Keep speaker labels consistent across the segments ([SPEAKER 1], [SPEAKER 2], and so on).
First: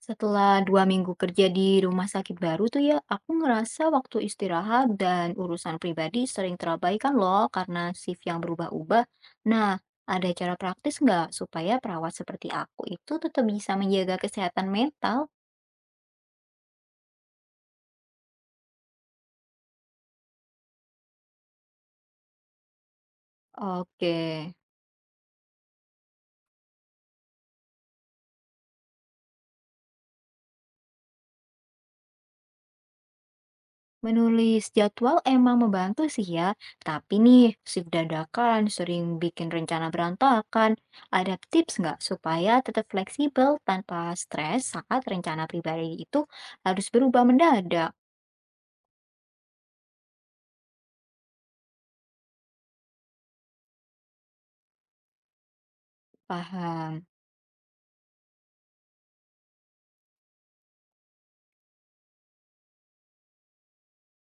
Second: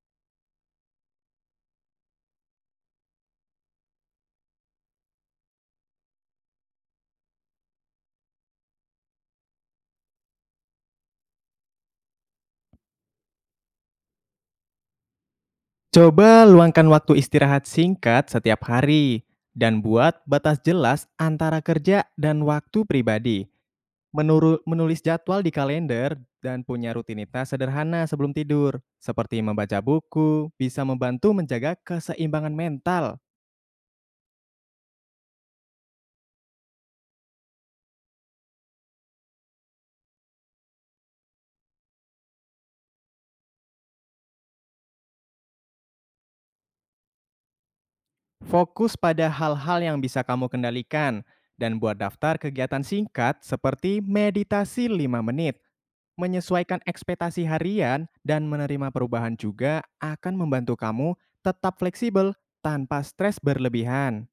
[SPEAKER 1] Setelah 2 minggu kerja di rumah sakit baru tuh ya, aku ngerasa waktu istirahat dan urusan pribadi sering terabaikan loh karena shift yang berubah-ubah. Nah, ada cara praktis nggak supaya perawat seperti aku itu tetap bisa menjaga kesehatan mental?
[SPEAKER 2] Coba luangkan waktu istirahat singkat setiap hari dan buat batas jelas antara kerja dan waktu pribadi.
[SPEAKER 1] Oke.
[SPEAKER 2] Menulis jadwal di kalender dan punya rutinitas sederhana sebelum tidur, seperti membaca buku, bisa membantu menjaga keseimbangan mental.
[SPEAKER 1] Menulis jadwal emang membantu sih ya, tapi nih, shift dadakan sering bikin rencana berantakan. Ada tips nggak supaya tetap fleksibel tanpa stres saat rencana pribadi itu harus berubah mendadak?
[SPEAKER 2] Fokus pada hal-hal yang bisa kamu kendalikan dan buat daftar kegiatan singkat seperti meditasi 5 menit. Menyesuaikan
[SPEAKER 1] Paham.
[SPEAKER 2] ekspektasi harian dan menerima perubahan juga akan membantu kamu tetap fleksibel tanpa stres berlebihan.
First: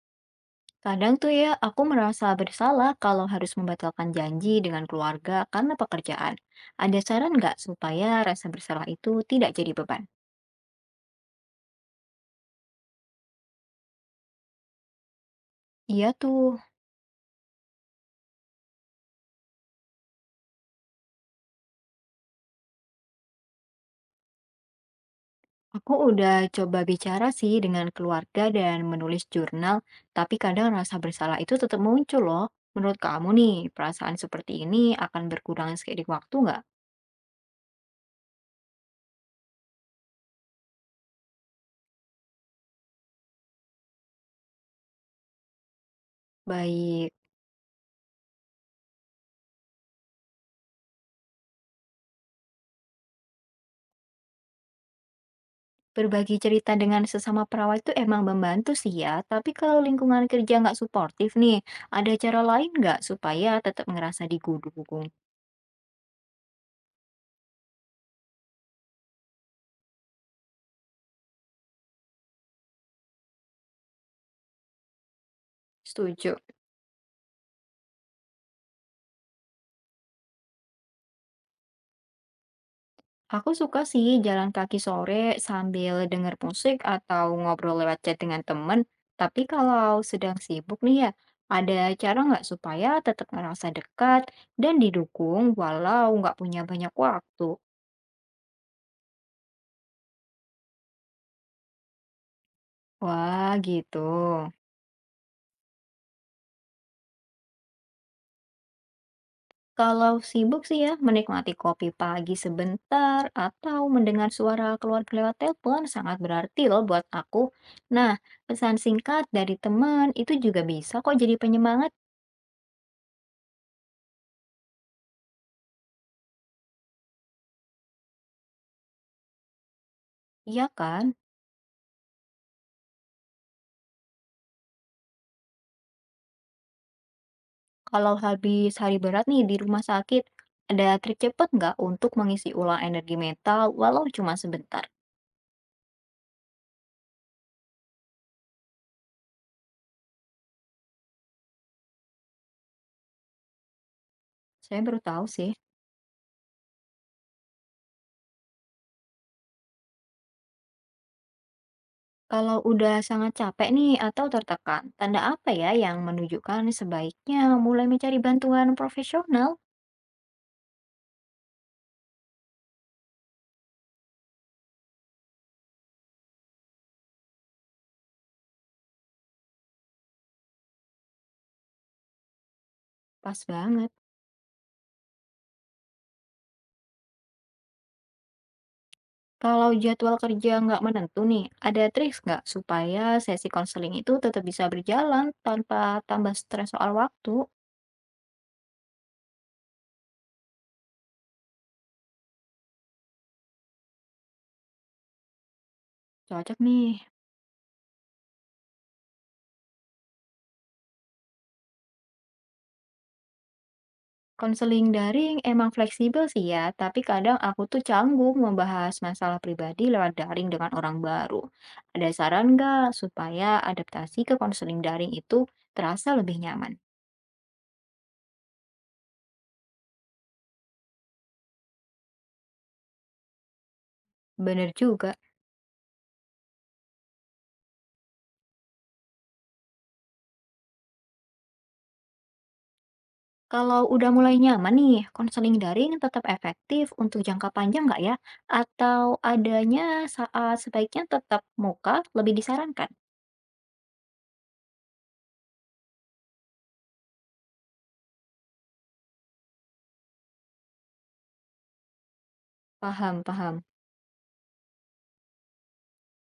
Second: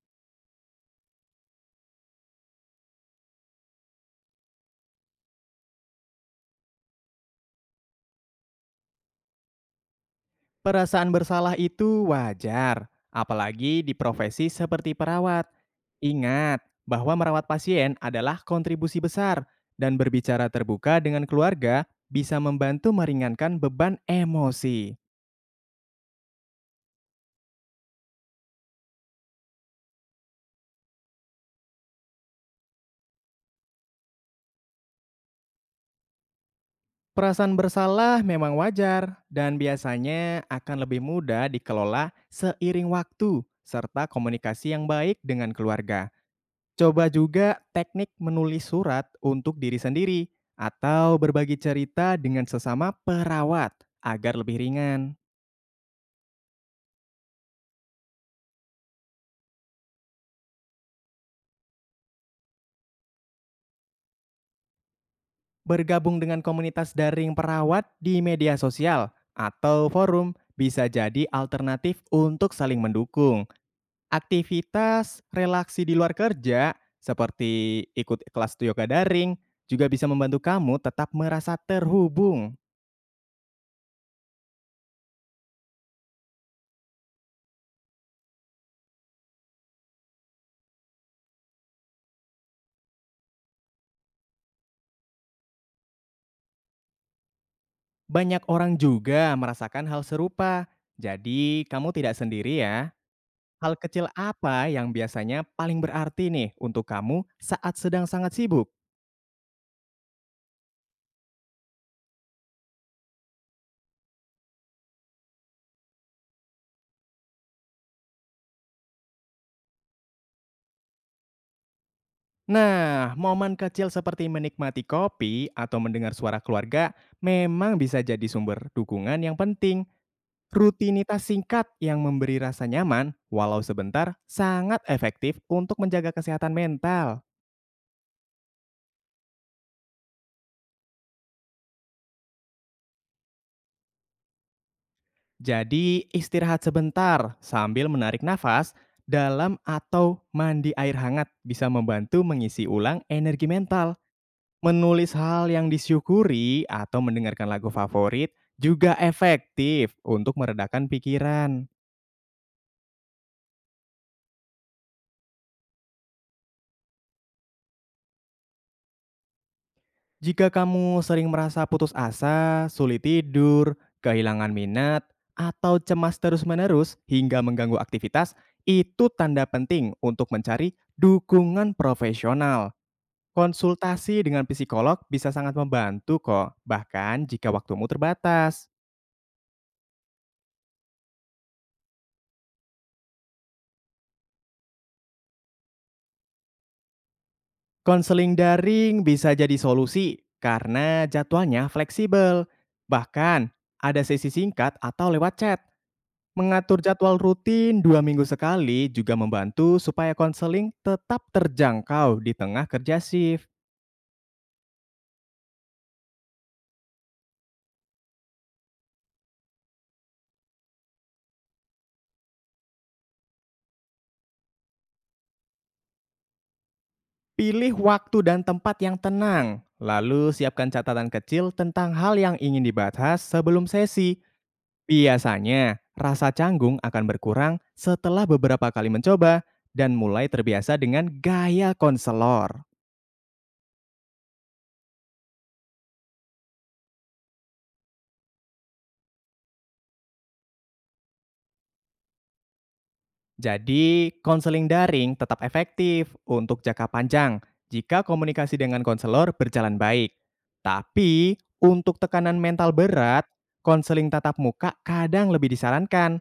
[SPEAKER 1] Kadang tuh ya, aku merasa bersalah kalau harus membatalkan janji dengan keluarga karena pekerjaan. Ada saran nggak supaya rasa bersalah itu tidak jadi beban?
[SPEAKER 2] Perasaan bersalah itu wajar, apalagi di profesi seperti perawat.
[SPEAKER 1] Iya
[SPEAKER 2] Ingat
[SPEAKER 1] tuh.
[SPEAKER 2] bahwa merawat pasien adalah kontribusi besar, dan berbicara terbuka dengan keluarga bisa membantu meringankan beban emosi.
[SPEAKER 1] Aku udah coba bicara sih dengan keluarga dan menulis jurnal, tapi kadang rasa bersalah itu tetap muncul loh. Menurut kamu nih, perasaan seperti ini akan berkurang seiring waktu nggak?
[SPEAKER 2] Perasaan bersalah memang wajar, dan biasanya akan lebih mudah dikelola seiring waktu serta komunikasi yang baik dengan keluarga. Coba
[SPEAKER 1] Baik,
[SPEAKER 2] juga teknik menulis surat untuk diri sendiri atau berbagi cerita dengan sesama perawat agar lebih ringan.
[SPEAKER 1] berbagi cerita dengan sesama perawat itu emang membantu sih ya, tapi kalau lingkungan kerja nggak suportif nih, ada cara lain nggak supaya tetap ngerasa digudung?
[SPEAKER 2] Bergabung dengan komunitas daring perawat di media sosial atau forum bisa jadi alternatif untuk saling mendukung. Aktivitas relaksi di luar
[SPEAKER 1] Setuju.
[SPEAKER 2] kerja seperti ikut kelas yoga daring juga bisa membantu kamu tetap merasa terhubung.
[SPEAKER 1] Aku suka sih jalan kaki sore sambil denger musik atau ngobrol lewat chat dengan temen. Tapi kalau sedang sibuk nih ya, ada cara nggak supaya tetap ngerasa dekat dan didukung walau nggak punya banyak waktu?
[SPEAKER 2] Banyak orang juga merasakan hal serupa. Jadi, kamu tidak sendiri ya.
[SPEAKER 1] Wah,
[SPEAKER 2] Hal
[SPEAKER 1] gitu.
[SPEAKER 2] kecil apa yang biasanya paling berarti nih untuk kamu saat sedang sangat sibuk?
[SPEAKER 1] Kalau sibuk sih ya, menikmati kopi pagi sebentar atau mendengar suara keluarga lewat telepon sangat berarti loh buat aku. Nah, pesan singkat dari teman itu juga bisa kok jadi penyemangat,
[SPEAKER 2] Nah, momen kecil seperti menikmati kopi atau mendengar suara keluarga memang bisa jadi sumber dukungan yang penting.
[SPEAKER 1] iya kan?
[SPEAKER 2] Rutinitas singkat yang memberi rasa nyaman, walau sebentar, sangat efektif untuk menjaga kesehatan mental.
[SPEAKER 1] Kalau habis hari berat nih di rumah sakit, ada trik cepat nggak untuk mengisi ulang energi mental walau cuma sebentar?
[SPEAKER 2] Jadi, istirahat sebentar sambil menarik nafas dalam atau mandi air hangat bisa membantu mengisi ulang energi mental.
[SPEAKER 1] Saya baru
[SPEAKER 2] Menulis
[SPEAKER 1] tahu
[SPEAKER 2] hal
[SPEAKER 1] sih.
[SPEAKER 2] yang disyukuri atau mendengarkan lagu favorit juga efektif untuk meredakan pikiran.
[SPEAKER 1] Kalau udah sangat capek nih atau tertekan, tanda apa ya yang menunjukkan sebaiknya mulai mencari bantuan profesional?
[SPEAKER 2] Jika kamu sering merasa putus asa, sulit tidur, kehilangan minat, atau cemas terus-menerus hingga mengganggu aktivitas, itu tanda penting untuk mencari dukungan profesional.
[SPEAKER 1] Pas banget.
[SPEAKER 2] Konsultasi dengan psikolog bisa sangat membantu kok, bahkan jika waktumu terbatas.
[SPEAKER 1] Kalau jadwal kerja nggak menentu nih, ada trik nggak supaya sesi konseling itu tetap bisa berjalan tanpa tambah stres soal waktu?
[SPEAKER 2] Konseling daring bisa jadi solusi karena jadwalnya fleksibel. Bahkan ada sesi singkat atau lewat chat.
[SPEAKER 1] Cocok
[SPEAKER 2] Mengatur
[SPEAKER 1] nih.
[SPEAKER 2] jadwal rutin 2 minggu sekali juga membantu supaya konseling tetap terjangkau di tengah kerja shift.
[SPEAKER 1] Konseling daring emang fleksibel sih ya, tapi kadang aku tuh canggung membahas masalah pribadi lewat daring dengan orang baru. Ada saran nggak supaya adaptasi ke konseling daring itu terasa lebih nyaman?
[SPEAKER 2] Pilih waktu dan tempat yang tenang, lalu siapkan catatan kecil tentang hal yang ingin dibahas sebelum sesi.
[SPEAKER 1] Bener juga.
[SPEAKER 2] Biasanya, rasa canggung akan berkurang setelah beberapa kali mencoba dan mulai terbiasa dengan gaya konselor.
[SPEAKER 1] Kalau udah mulai nyaman nih, konseling daring tetap efektif untuk jangka panjang nggak ya? Atau adanya saat sebaiknya tetap muka lebih disarankan?
[SPEAKER 2] Jadi, konseling daring tetap efektif untuk jangka panjang jika komunikasi dengan konselor berjalan baik. Tapi, untuk tekanan mental
[SPEAKER 1] Paham,
[SPEAKER 2] berat,
[SPEAKER 1] paham.
[SPEAKER 2] konseling tatap muka kadang lebih disarankan.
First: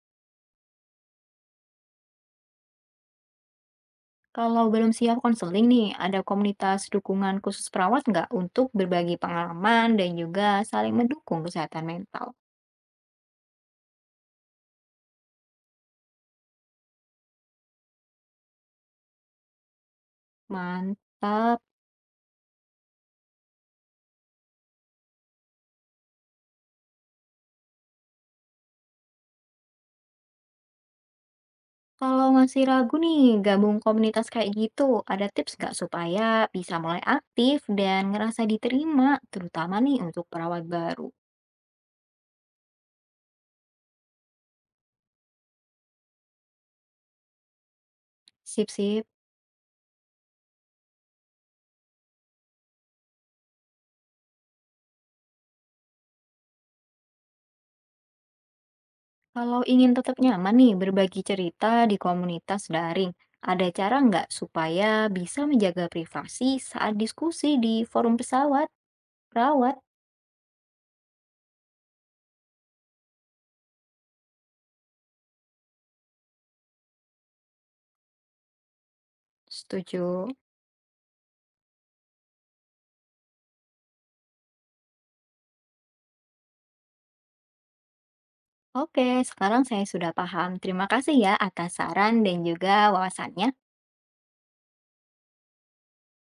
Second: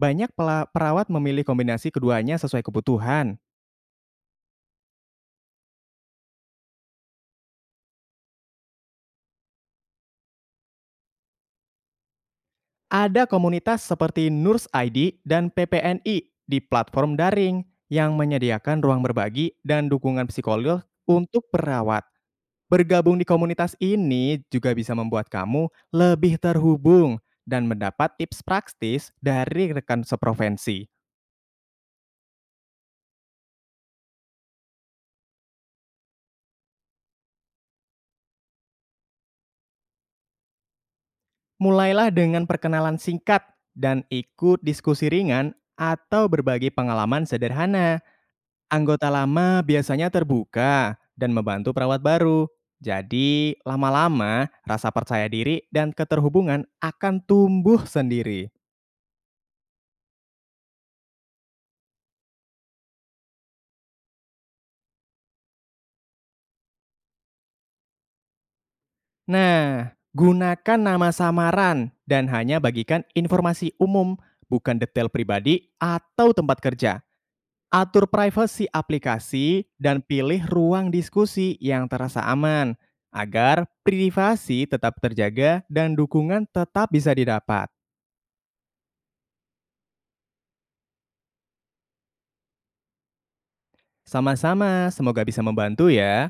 [SPEAKER 2] Banyak perawat memilih kombinasi keduanya sesuai kebutuhan.
[SPEAKER 1] Kalau belum siap konseling nih, ada komunitas dukungan khusus perawat nggak untuk berbagi pengalaman dan juga saling mendukung kesehatan mental?
[SPEAKER 2] Ada komunitas seperti Nurs ID dan PPNI di platform daring yang menyediakan ruang berbagi dan dukungan psikolog untuk
[SPEAKER 1] Mantap.
[SPEAKER 2] perawat. Bergabung di komunitas ini juga bisa membuat kamu lebih terhubung dan mendapat tips praktis dari rekan seprovinsi.
[SPEAKER 1] Kalau masih ragu nih, gabung komunitas kayak gitu, ada tips nggak supaya bisa mulai aktif dan ngerasa diterima, terutama nih untuk perawat baru?
[SPEAKER 2] Mulailah dengan perkenalan singkat dan ikut diskusi ringan atau berbagi pengalaman sederhana.
[SPEAKER 1] Sip-sip.
[SPEAKER 2] Anggota lama biasanya terbuka dan membantu perawat baru. Jadi, lama-lama rasa percaya diri dan keterhubungan akan tumbuh sendiri.
[SPEAKER 1] Kalau ingin tetap nyaman nih berbagi cerita di komunitas daring, ada cara nggak supaya bisa menjaga privasi saat diskusi di forum perawat?
[SPEAKER 2] Nah, gunakan nama samaran dan hanya bagikan informasi umum, bukan detail pribadi atau tempat kerja. Atur privasi aplikasi dan
[SPEAKER 1] Setuju.
[SPEAKER 2] pilih ruang diskusi yang terasa aman agar privasi tetap terjaga dan dukungan tetap bisa didapat.
[SPEAKER 1] Oke, sekarang saya sudah paham. Terima kasih ya atas saran dan juga wawasannya.
[SPEAKER 2] Sama-sama, semoga bisa membantu ya.